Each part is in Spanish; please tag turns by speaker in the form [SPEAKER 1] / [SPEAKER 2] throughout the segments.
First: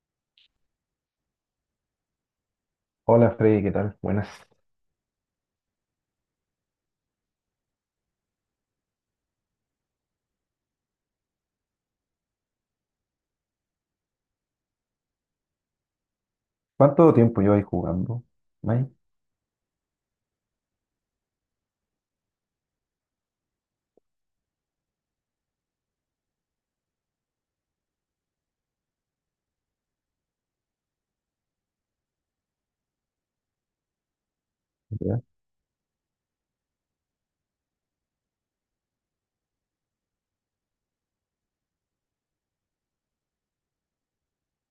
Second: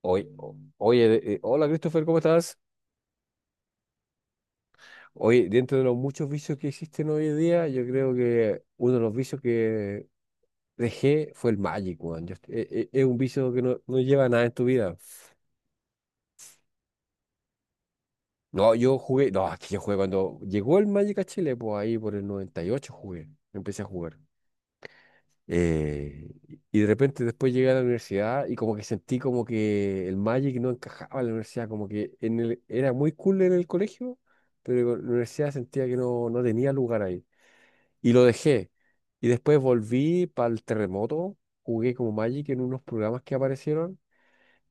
[SPEAKER 1] Oye, hola Christopher, ¿cómo estás?
[SPEAKER 2] Hola Freddy, ¿qué tal? Buenas.
[SPEAKER 1] Oye, dentro de los muchos vicios que existen hoy en día, yo creo que uno de los vicios que dejé fue el Magic, weón. Es un vicio que no lleva a nada en tu vida.
[SPEAKER 2] ¿Cuánto tiempo llevas jugando?
[SPEAKER 1] No,
[SPEAKER 2] ¿May?
[SPEAKER 1] yo jugué, no, es que yo jugué cuando llegó el Magic a Chile, pues ahí por el 98 jugué, empecé a jugar. Eh, y de repente después llegué a la universidad y como que sentí como que el Magic no encajaba en la universidad, como que en era muy cool en el colegio, pero en la
[SPEAKER 2] ¿Ya?
[SPEAKER 1] universidad sentía que no tenía lugar ahí. Y lo dejé. Y después volví para el terremoto, jugué como Magic en unos programas que aparecieron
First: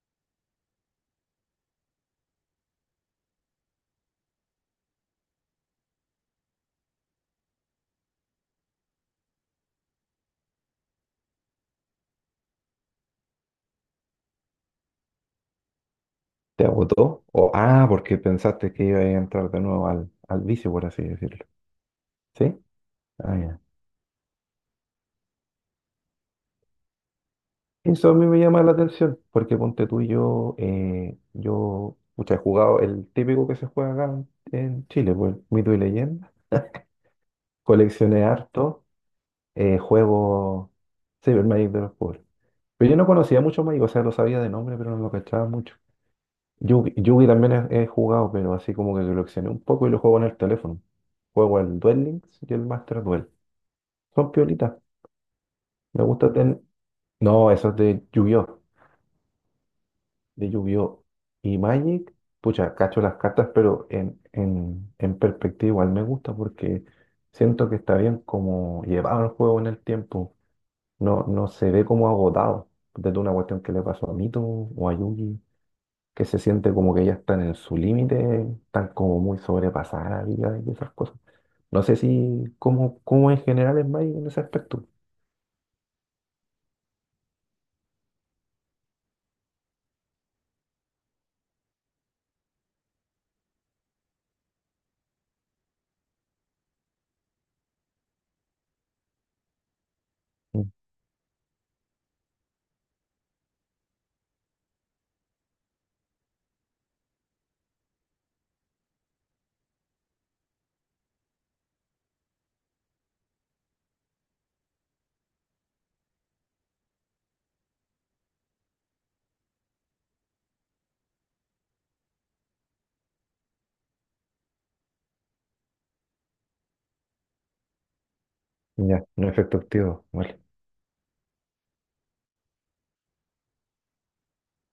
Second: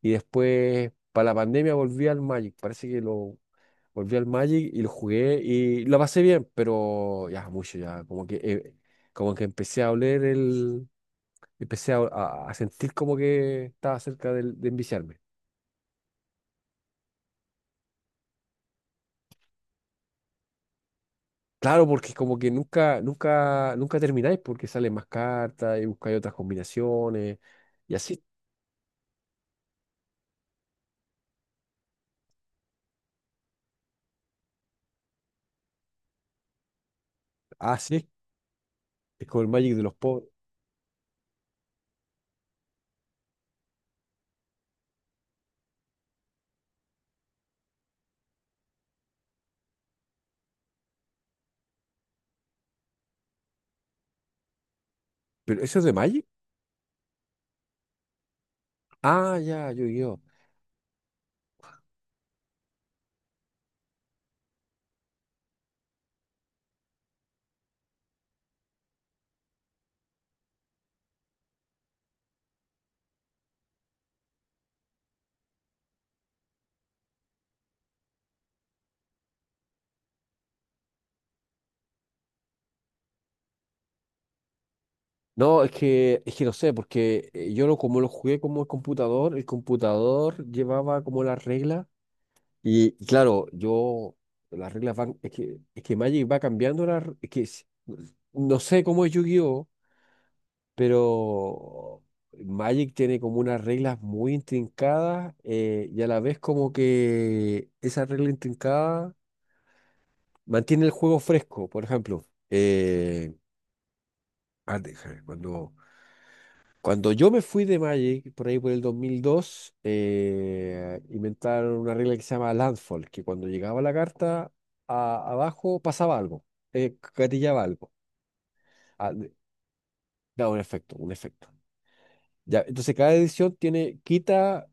[SPEAKER 1] y después para la pandemia volví al Magic. Parece que lo volví al Magic y lo jugué y lo pasé bien, pero ya mucho, ya como que, como que empecé a oler empecé a sentir como que estaba cerca de, enviciarme.
[SPEAKER 2] ¿Te agotó? O, ah, porque pensaste que iba a entrar de nuevo al vicio, por así decirlo.
[SPEAKER 1] Claro, porque como que
[SPEAKER 2] ¿Sí?
[SPEAKER 1] nunca,
[SPEAKER 2] Ah, ya.
[SPEAKER 1] nunca, nunca termináis porque salen más cartas y buscáis otras combinaciones y
[SPEAKER 2] Eso a
[SPEAKER 1] así.
[SPEAKER 2] mí me llama la atención, porque ponte tú y yo, yo pucha, he jugado el típico que se juega acá en Chile, pues, Mito y Leyenda.
[SPEAKER 1] Ah, sí,
[SPEAKER 2] Coleccioné harto,
[SPEAKER 1] es como el Magic de los pobres.
[SPEAKER 2] juego Cyber Magic de los pobres. Pero yo no conocía mucho Magic, o sea, lo sabía de nombre, pero no lo cachaba mucho. Yugi, Yugi también he jugado, pero así como que lo accioné un poco y lo juego en el teléfono. Juego el Duel Links y el Master Duel. Son piolitas.
[SPEAKER 1] ¿Pero eso es de
[SPEAKER 2] Me
[SPEAKER 1] Magic?
[SPEAKER 2] gusta tener. No, eso es de Yu-Gi-Oh!
[SPEAKER 1] Ah, ya, yo.
[SPEAKER 2] De Yu-Gi-Oh! Y Magic, pucha, cacho las cartas, pero en perspectiva igual me gusta porque siento que está bien como llevado el juego en el tiempo. No, no se ve como agotado. Desde una cuestión que le pasó a Mito o a Yugi, que se siente como que ya están en su límite, están como muy sobrepasadas la vida y esas cosas. No sé si, cómo, cómo en general es Magic en ese aspecto.
[SPEAKER 1] No, es que no sé, porque yo lo, como lo jugué como el computador llevaba como las reglas y claro, yo, las reglas van, es que Magic va cambiando las, es que es- no sé cómo es yu,
[SPEAKER 2] Mm.
[SPEAKER 1] pero Magic tiene como unas reglas muy intrincadas y a la vez como que esa regla intrincada mantiene el juego fresco. Por ejemplo, eh, déjame, cuando yo me fui de Magic, por ahí por el 2002, inventaron una regla que se llama Landfall, que cuando llegaba la carta abajo pasaba algo, gatillaba algo.
[SPEAKER 2] Ya,
[SPEAKER 1] Ah,
[SPEAKER 2] no
[SPEAKER 1] de-
[SPEAKER 2] efecto activo. Vale.
[SPEAKER 1] Daba un efecto, un efecto. Ya, entonces cada edición tiene, quita,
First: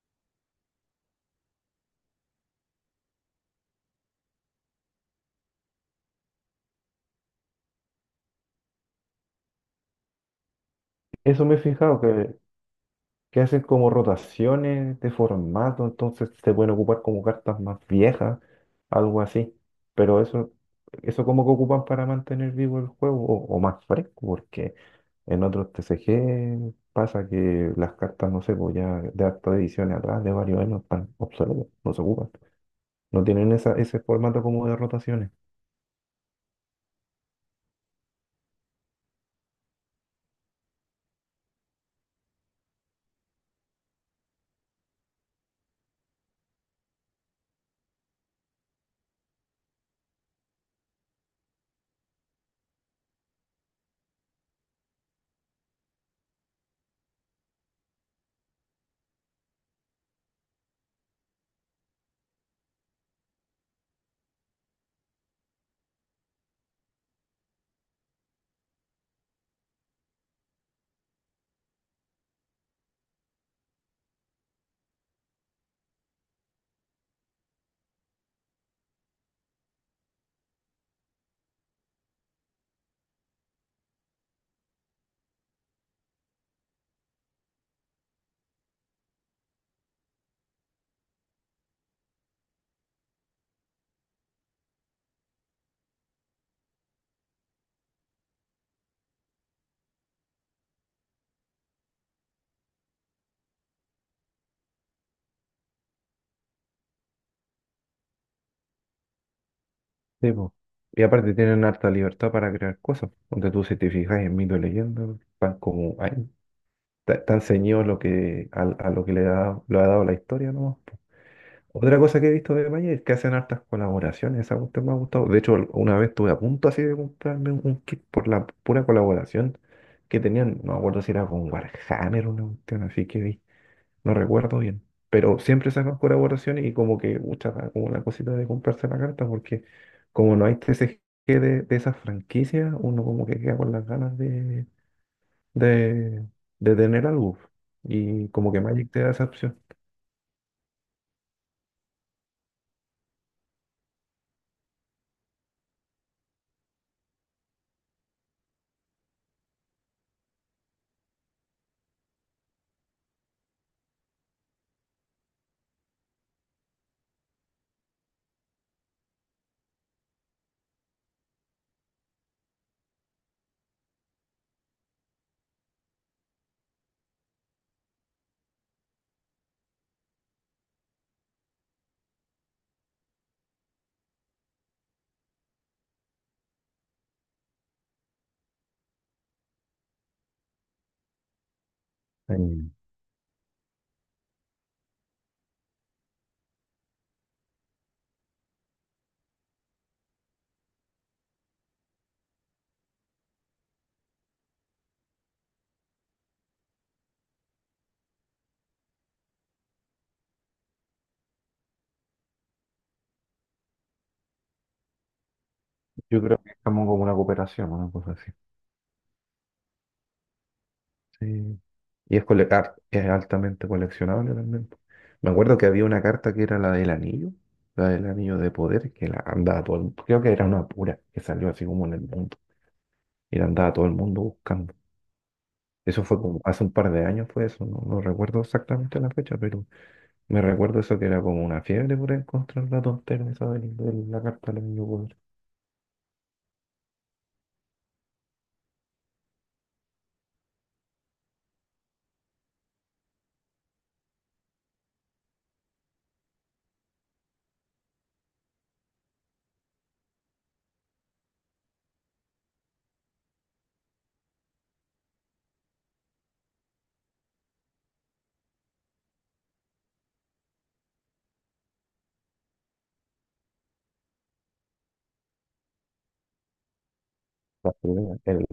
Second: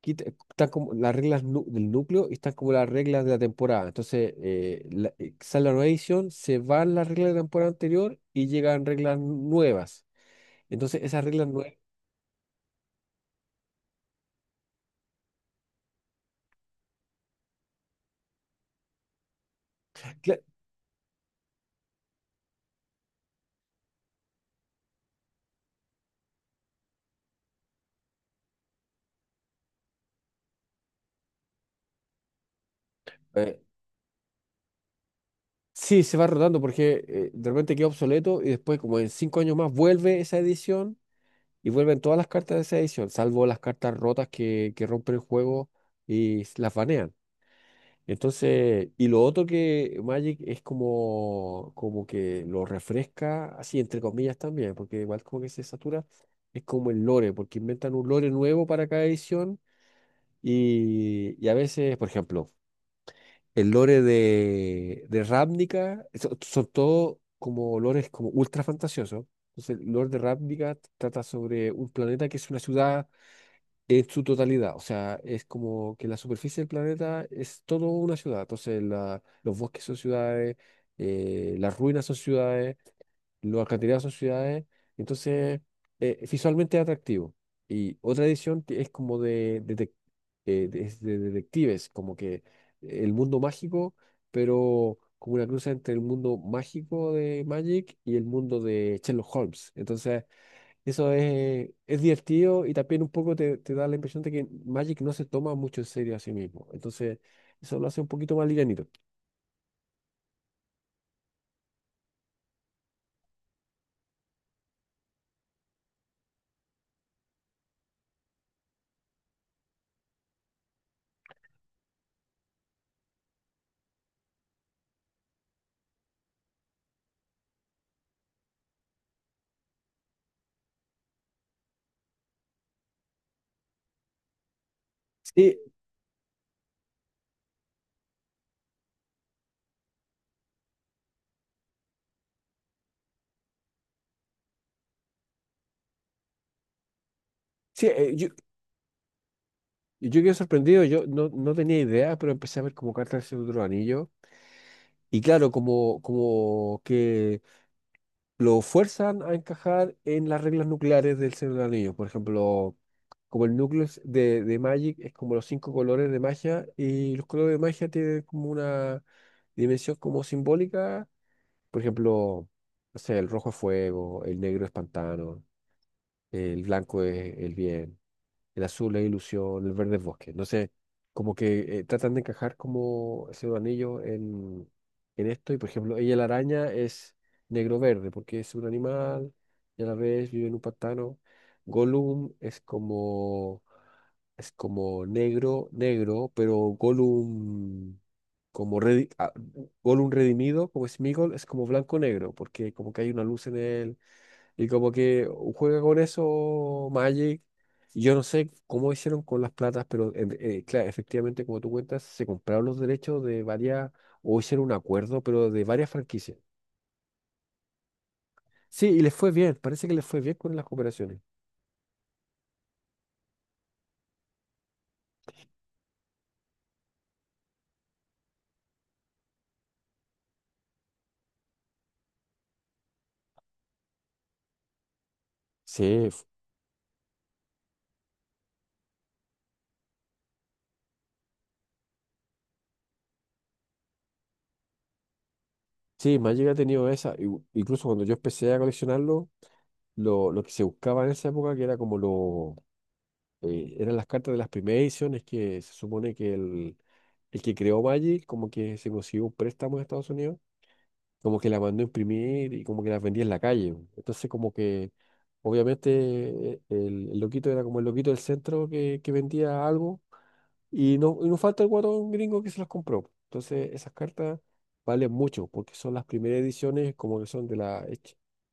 [SPEAKER 1] quita, están como las reglas del núcleo y están como las reglas de la temporada. Entonces, sale la nueva edición, se van las reglas de la temporada anterior y llegan reglas nuevas. Entonces, esas
[SPEAKER 2] Eso
[SPEAKER 1] reglas
[SPEAKER 2] me he
[SPEAKER 1] nuevas,
[SPEAKER 2] fijado, que hacen como rotaciones de formato, entonces se pueden ocupar como cartas más viejas, algo así. Pero
[SPEAKER 1] cla-
[SPEAKER 2] eso como que ocupan para mantener vivo el juego o más fresco, porque en otros TCG pasa que las cartas, no sé, pues ya de hartas ediciones atrás, de varios años, están obsoletas, no se ocupan. No tienen
[SPEAKER 1] eh,
[SPEAKER 2] esa, ese formato como de rotaciones.
[SPEAKER 1] sí, se va rotando porque de repente queda obsoleto y después, como en cinco años más, vuelve esa edición y vuelven todas las cartas de esa edición, salvo las cartas rotas que rompen el juego y las banean. Entonces, y lo otro que Magic es como que lo refresca, así entre comillas también, porque igual como que se satura, es como el lore, porque inventan un lore nuevo para cada edición y a veces, por ejemplo, el lore de Ravnica, son todos como lores como ultra fantasiosos. Entonces, el lore de Ravnica trata sobre un planeta que es una ciudad en su totalidad, o sea, es como que la superficie del planeta es todo una ciudad, entonces los bosques son ciudades, las ruinas son ciudades, los alcantarillados son ciudades, entonces visualmente es atractivo. Y otra edición que es como de, es de detectives, como que el mundo mágico, pero como una cruz entre el mundo mágico de Magic y el mundo de Sherlock Holmes. Entonces eso es divertido y también un poco te, te da la impresión de que Magic no se toma mucho en serio a sí mismo. Entonces, eso lo hace un poquito más livianito.
[SPEAKER 2] Sí, po. Y aparte tienen harta libertad para crear cosas. Donde tú, si te fijas en Mito y Leyenda, están como ahí. Tan ceñido lo que, a lo que le da, lo ha dado la historia, ¿no? Otra cosa que he visto de Maya es que hacen hartas colaboraciones, esa cuestión me ha gustado. De hecho, una vez estuve a punto así de comprarme un kit por la pura colaboración que tenían, no me acuerdo si era con Warhammer o una cuestión así que vi, no recuerdo bien. Pero
[SPEAKER 1] Sí,
[SPEAKER 2] siempre sacan colaboraciones y como que, mucha como una cosita de comprarse la carta porque como no hay TCG de esas franquicias, uno como que queda con las ganas de, de tener algo.
[SPEAKER 1] sí,
[SPEAKER 2] Y como que Magic te da esa opción.
[SPEAKER 1] yo quedé sorprendido, yo no, no tenía idea, pero empecé a ver como cartas del otro anillo. Y claro, como que lo fuerzan a encajar en las reglas nucleares del Señor de los Anillos. Por ejemplo, como el núcleo es de Magic es como los cinco colores de magia y los colores de magia tienen como una dimensión como simbólica. Por ejemplo, no sé, el rojo es fuego, el negro es pantano, el blanco es el bien, el azul es ilusión, el verde es bosque. No sé, como que tratan de encajar como ese anillo en esto. Y por ejemplo, ella la araña es negro-verde porque es un animal y a la vez vive en un pantano. Gollum
[SPEAKER 2] Eh.
[SPEAKER 1] es como negro, negro, pero Gollum como redi- ah, Gollum redimido, como Sméagol, es como blanco-negro porque como que hay una luz en él y como que juega con eso Magic. Yo no sé cómo hicieron con las platas, pero claro, efectivamente, como tú cuentas, se compraron los derechos de varias, o hicieron un acuerdo, pero de varias
[SPEAKER 2] Yo creo
[SPEAKER 1] franquicias.
[SPEAKER 2] que estamos como como una cooperación, una cosa así.
[SPEAKER 1] Sí, y les fue bien, parece que les fue bien con las cooperaciones.
[SPEAKER 2] Sí. Y es, cole- ar- es altamente coleccionable también. Me acuerdo que había una carta que era la del anillo de poder, que la andaba todo el mundo. Creo que era una pura que salió así como en el mundo. Y la andaba todo el mundo buscando. Eso
[SPEAKER 1] Sí,
[SPEAKER 2] fue como hace un par de años fue eso, no, no recuerdo exactamente la fecha, pero me recuerdo eso que era como una fiebre por encontrar la tontera esa de la carta del anillo.
[SPEAKER 1] sí, Magic ha tenido esa. Incluso cuando yo empecé a coleccionarlo, lo que se buscaba en esa época, que era como eran las cartas de las primeras ediciones que se supone que el que creó Magic como que se consiguió un préstamo en Estados Unidos, como que la mandó a imprimir y como que las vendía en la calle. Entonces como que obviamente el loquito era como el loquito del centro que vendía algo y no falta el guatón gringo que se las compró. Entonces esas cartas valen mucho porque son las primeras ediciones como que son de
[SPEAKER 2] La
[SPEAKER 1] la...
[SPEAKER 2] primera, el-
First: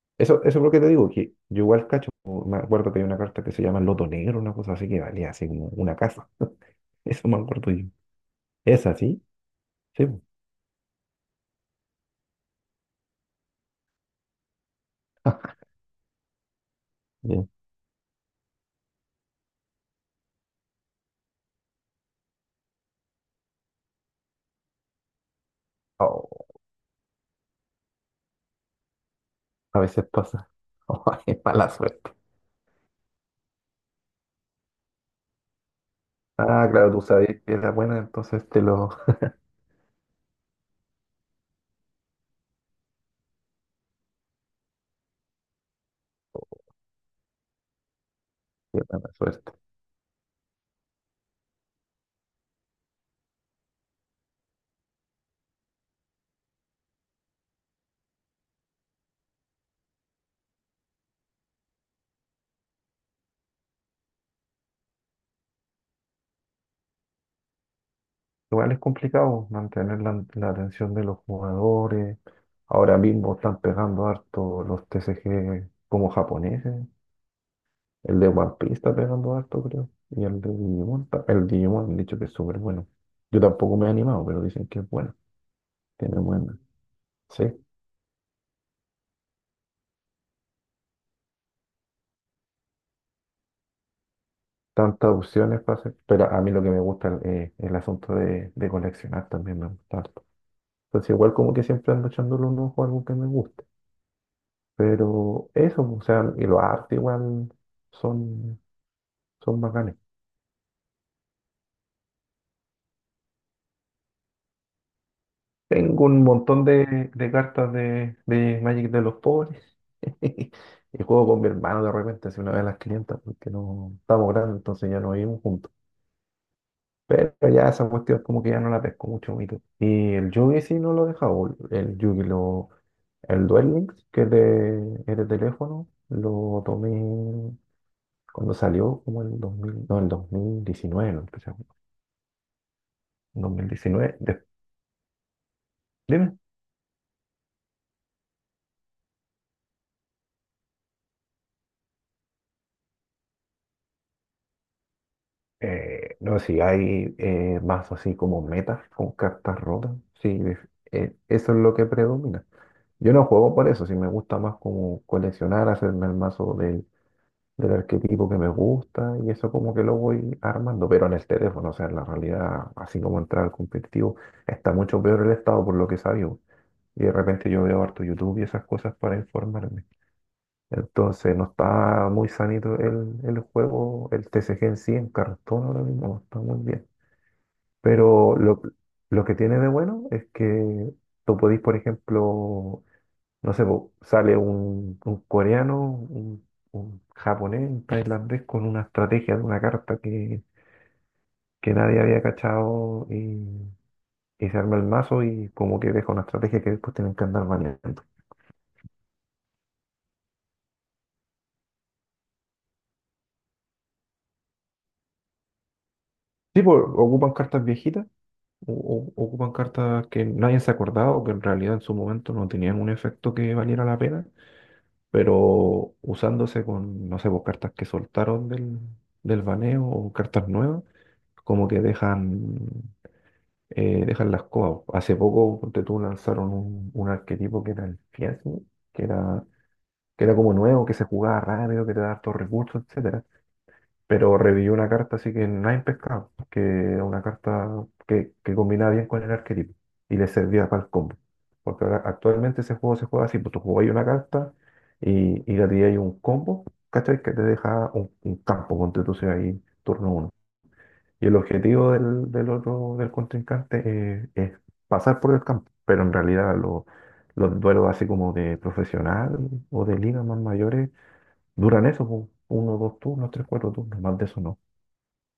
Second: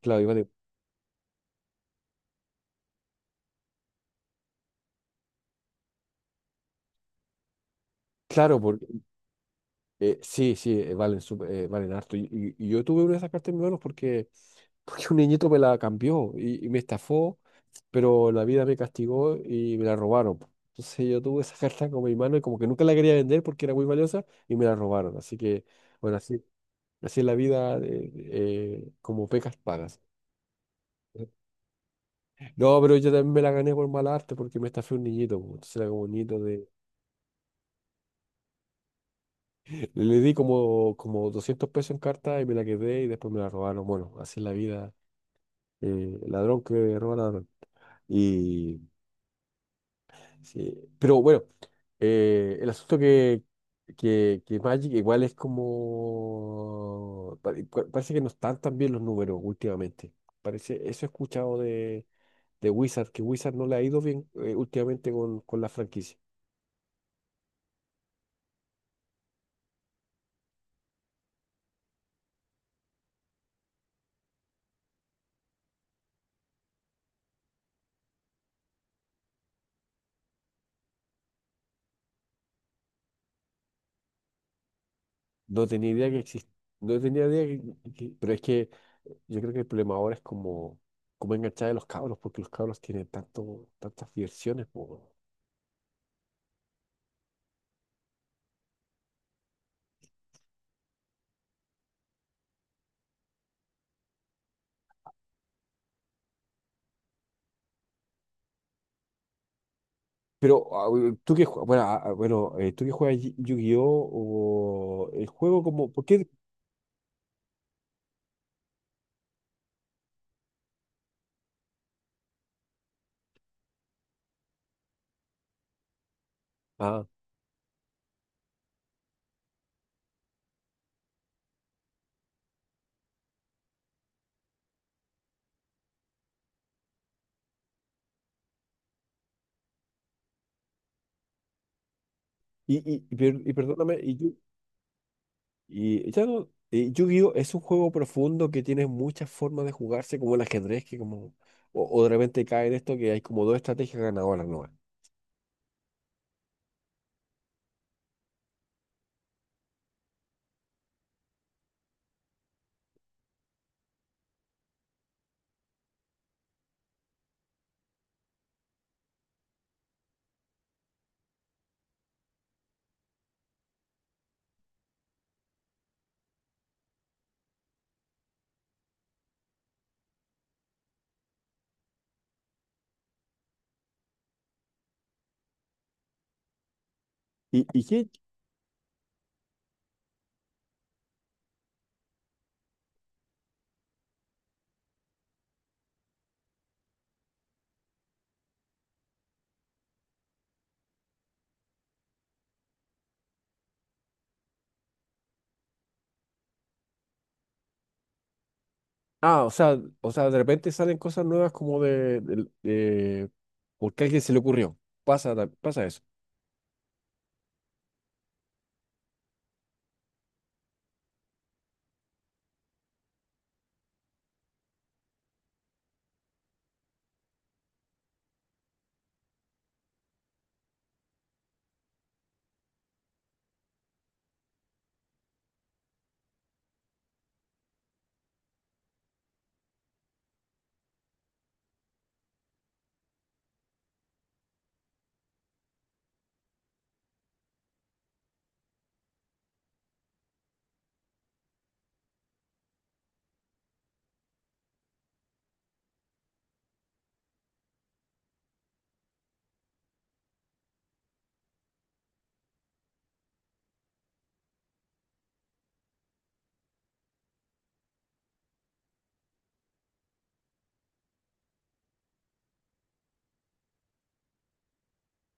[SPEAKER 1] Claro, y
[SPEAKER 2] Eso,
[SPEAKER 1] vale-
[SPEAKER 2] eso es lo que te digo, que yo igual cacho, me acuerdo que hay una carta que se llama Loto Negro, una cosa así que valía así como una casa. Eso me acuerdo yo.
[SPEAKER 1] claro,
[SPEAKER 2] ¿Es así? Sí, po.
[SPEAKER 1] Valen harto. Y yo tuve una de esas cartas en mis manos porque, porque un niñito me la cambió y me estafó,
[SPEAKER 2] Bien.
[SPEAKER 1] pero la vida me castigó y me la robaron. Entonces yo tuve esa carta como mi mano y como que nunca la quería vender porque era muy valiosa y me la robaron. Así que, bueno,
[SPEAKER 2] Oh,
[SPEAKER 1] así es la vida, como pecas
[SPEAKER 2] a
[SPEAKER 1] pagas.
[SPEAKER 2] veces pasa. Oh, es mala suerte.
[SPEAKER 1] No, pero yo también me la gané por mal arte porque me estafé un niñito, po. Entonces era como un niñito de...
[SPEAKER 2] Ah, claro, tú sabías que era buena, entonces te lo...
[SPEAKER 1] Le di como $200 en carta y me la quedé y después me la robaron. Bueno, así es la vida. Eh, ladrón que roba ladrón.
[SPEAKER 2] Qué
[SPEAKER 1] Y,
[SPEAKER 2] mala suerte.
[SPEAKER 1] sí, pero bueno, el asunto que Magic igual es como... Parece que no están tan bien los números últimamente. Parece, eso he escuchado de Wizard, que Wizard no le ha ido bien últimamente con la franquicia.
[SPEAKER 2] Igual es complicado mantener la atención de los jugadores. Ahora mismo están pegando harto los TCG como japoneses. El de One Piece está pegando harto, creo. Y el de Digimon, el Digimon han dicho que es súper bueno. Yo tampoco me he animado, pero dicen que es bueno.
[SPEAKER 1] No tenía idea
[SPEAKER 2] Tiene
[SPEAKER 1] que existía.
[SPEAKER 2] buena.
[SPEAKER 1] No tenía
[SPEAKER 2] Sí,
[SPEAKER 1] idea pero es que yo creo que el problema ahora es como, como enganchar a los cabros, porque los cabros tienen tantas diversiones.
[SPEAKER 2] tantas opciones para hacer. Pero a mí lo que me gusta es el asunto de coleccionar también me gusta harto. Entonces igual como que siempre ando echándole un ojo a algo que me guste. Pero eso, o sea, y los arte igual son, son bacanes.
[SPEAKER 1] Pero tú que bueno, tú que juegas Yu-Gi-Oh o el juego como ¿por
[SPEAKER 2] Tengo un
[SPEAKER 1] qué?
[SPEAKER 2] montón de cartas de Magic de los pobres. Y juego con mi hermano de repente, hace una vez a las 500, porque no estamos grandes, entonces ya no vivimos juntos.
[SPEAKER 1] Ah,
[SPEAKER 2] Pero ya esa cuestión como que ya no la pesco mucho, Mito. Y el Yugi sí no lo he dejado. El Yugi, lo, el Duel Links, que es de teléfono, lo tomé cuando salió, como en el 2000, no, el 2019, lo empecé a jugar.
[SPEAKER 1] perdóname,
[SPEAKER 2] 2019, de-
[SPEAKER 1] Y ya
[SPEAKER 2] dime.
[SPEAKER 1] no, Yu-Gi-Oh es un juego profundo que tiene muchas formas de jugarse como el ajedrez que como, o de repente cae en esto que hay como dos estrategias ganadoras nuevas.
[SPEAKER 2] No, sé si hay mazos así como metas con cartas rotas, sí, eso es lo que predomina. Yo no juego por eso, si me gusta más como coleccionar, hacerme el mazo del, del arquetipo que me gusta y eso como que lo voy armando, pero en el teléfono, o sea, en la realidad, así como entrar al competitivo, está mucho peor el estado por lo que sabio. Y de repente yo veo harto YouTube y esas cosas para informarme. Entonces no está muy sanito el juego, el TCG en sí, en cartón ahora mismo, no está muy bien.
[SPEAKER 1] Y qué,
[SPEAKER 2] Pero lo que tiene de bueno es que tú podís, por ejemplo, no sé, po, sale un coreano, un japonés, un tailandés con una estrategia de una carta que nadie había cachado y se arma el mazo y como que deja una estrategia que después tienen que andar manejando.
[SPEAKER 1] ah, o sea, de repente salen cosas nuevas como porque a alguien se le ocurrió. Pasa, pasa eso.
[SPEAKER 2] Sí, pues ocupan cartas viejitas, o- o- ocupan cartas que nadie se ha acordado, que en realidad en su momento no tenían un efecto que valiera la pena, pero usándose con, no sé, pues, cartas que soltaron del, del baneo o cartas nuevas, como que dejan, dejan las cosas. Hace poco, ponte tú, lanzaron un arquetipo que era el Fiasmi, que era, que era como nuevo, que se jugaba rápido, que te da hartos recursos, etcétera, pero revivió una carta así que nadie pescado, que era una carta que combinaba bien con el arquetipo y le servía para el combo. Porque ahora actualmente ese juego se juega así, pues tú jugáis una carta y la tiráis un combo, ¿cachai? Que te deja un campo, ponte tú sea ahí turno uno. Y el objetivo del, del otro, del contrincante es pasar por el campo, pero en realidad lo- los duelos así como de profesional o de ligas más mayores duran eso, pues, uno, dos turnos, tres, cuatro turnos, más de eso no.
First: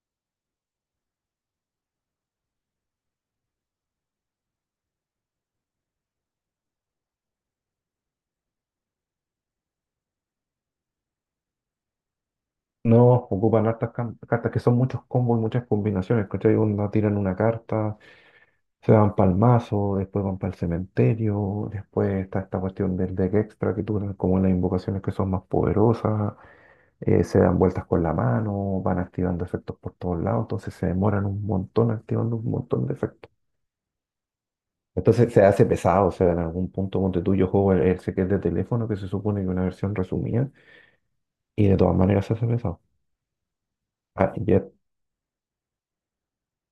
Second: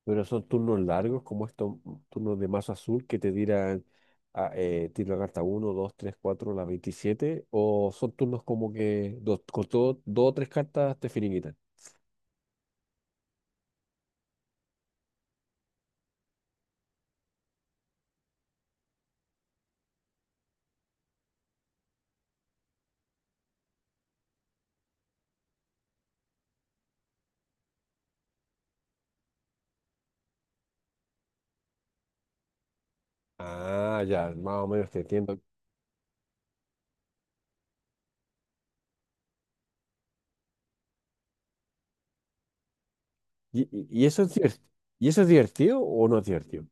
[SPEAKER 1] Pero son turnos largos, como estos turnos de más azul que te tiran a, tiro la carta uno 2 3 4 la 27 o son turnos como que dos, con todo, dos o tres cartas te finiquitan.
[SPEAKER 2] No, ocupan hartas cam- cartas que son muchos combos y muchas combinaciones, ¿cachai? Onda, tiran una carta, se van para el mazo, después van para el cementerio, después está esta cuestión del deck extra que duran como las invocaciones que son más poderosas, se dan vueltas con la mano, van activando efectos por todos lados, entonces se demoran un montón activando un montón de efectos.
[SPEAKER 1] Ah, ya, más o menos te
[SPEAKER 2] Entonces
[SPEAKER 1] entiendo.
[SPEAKER 2] se hace pesado, o sea, en algún punto ponte tú, yo juego el que es de teléfono, que se supone que es una versión resumida, y de todas maneras se hace pesado.
[SPEAKER 1] Y eso
[SPEAKER 2] Ah,
[SPEAKER 1] es
[SPEAKER 2] y
[SPEAKER 1] divertido?
[SPEAKER 2] es
[SPEAKER 1] ¿Y eso es divertido o no es divertido?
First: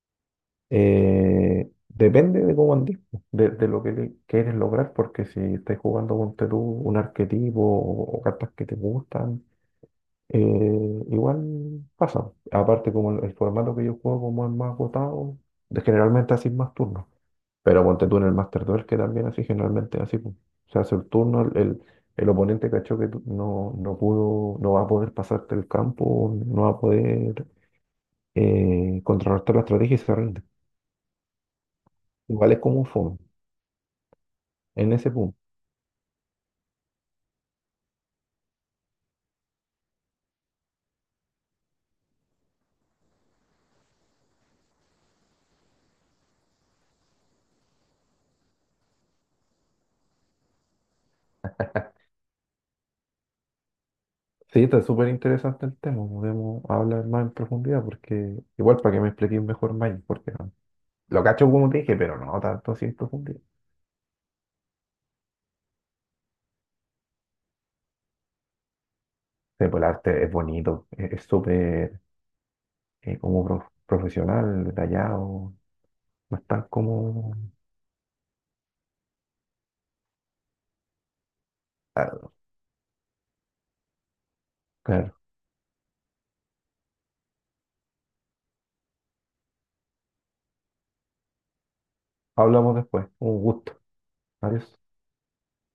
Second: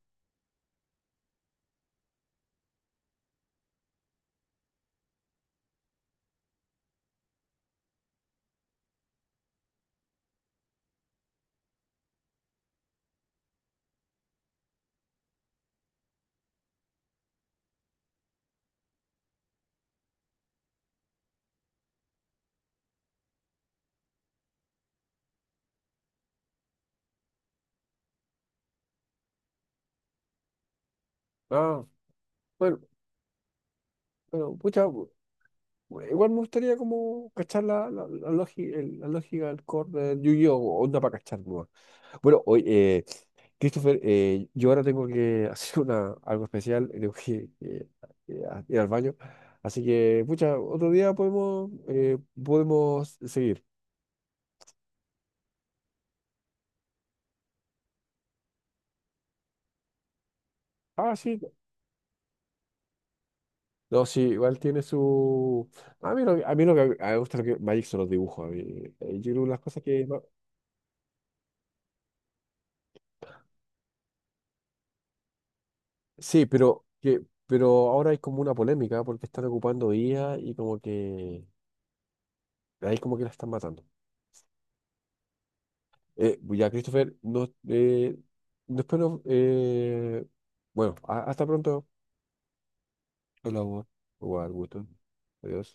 [SPEAKER 2] Depende de cómo andís, po, de lo que le- quieres lograr, porque si estás jugando con tú un arquetipo o cartas que te gustan, eh, igual pasa. Aparte, como el formato que yo juego, como es más agotado, de- generalmente así más turnos. Pero ponte tú en el Master Duel, que también así generalmente así, po. Se hace el turno, el oponente cachó que tú no, no pudo, no va a poder pasarte el campo, no va a poder contrarrestar la estrategia y se rinde.
[SPEAKER 1] Ah,
[SPEAKER 2] Igual es
[SPEAKER 1] bueno,
[SPEAKER 2] como un fome
[SPEAKER 1] bueno, pucha,
[SPEAKER 2] en ese punto.
[SPEAKER 1] igual me gustaría como cachar lógica, la lógica del core de Yu-Gi-Oh! Onda para cachar, ¿no? Bueno, hoy Christopher, yo ahora tengo que hacer algo especial, tengo que ir al baño. Así que, pucha, otro día podemos, podemos seguir.
[SPEAKER 2] Sí, está súper interesante el tema. Podemos hablar más en profundidad porque igual para que me expliques mejor más, porque no-
[SPEAKER 1] Ah,
[SPEAKER 2] lo
[SPEAKER 1] sí.
[SPEAKER 2] cacho como te dije, pero no tanto así en profundidad.
[SPEAKER 1] No, sí, igual tiene su... A mí, lo que a mí me gusta lo que Magic son los dibujos. A mí, yo creo que las
[SPEAKER 2] Sí, pues
[SPEAKER 1] cosas
[SPEAKER 2] el
[SPEAKER 1] que...
[SPEAKER 2] arte es bonito, es súper como prof- profesional, detallado, no es
[SPEAKER 1] Sí,
[SPEAKER 2] tan como...
[SPEAKER 1] pero ahora hay como una polémica porque están ocupando IA y como que...
[SPEAKER 2] Claro,
[SPEAKER 1] Ahí como que la están matando.
[SPEAKER 2] claro.
[SPEAKER 1] Pues ya, Christopher, después no bueno, hasta pronto.
[SPEAKER 2] Hablamos después. Un gusto.
[SPEAKER 1] Hablamos. Igual,
[SPEAKER 2] Adiós.
[SPEAKER 1] gusto. Adiós.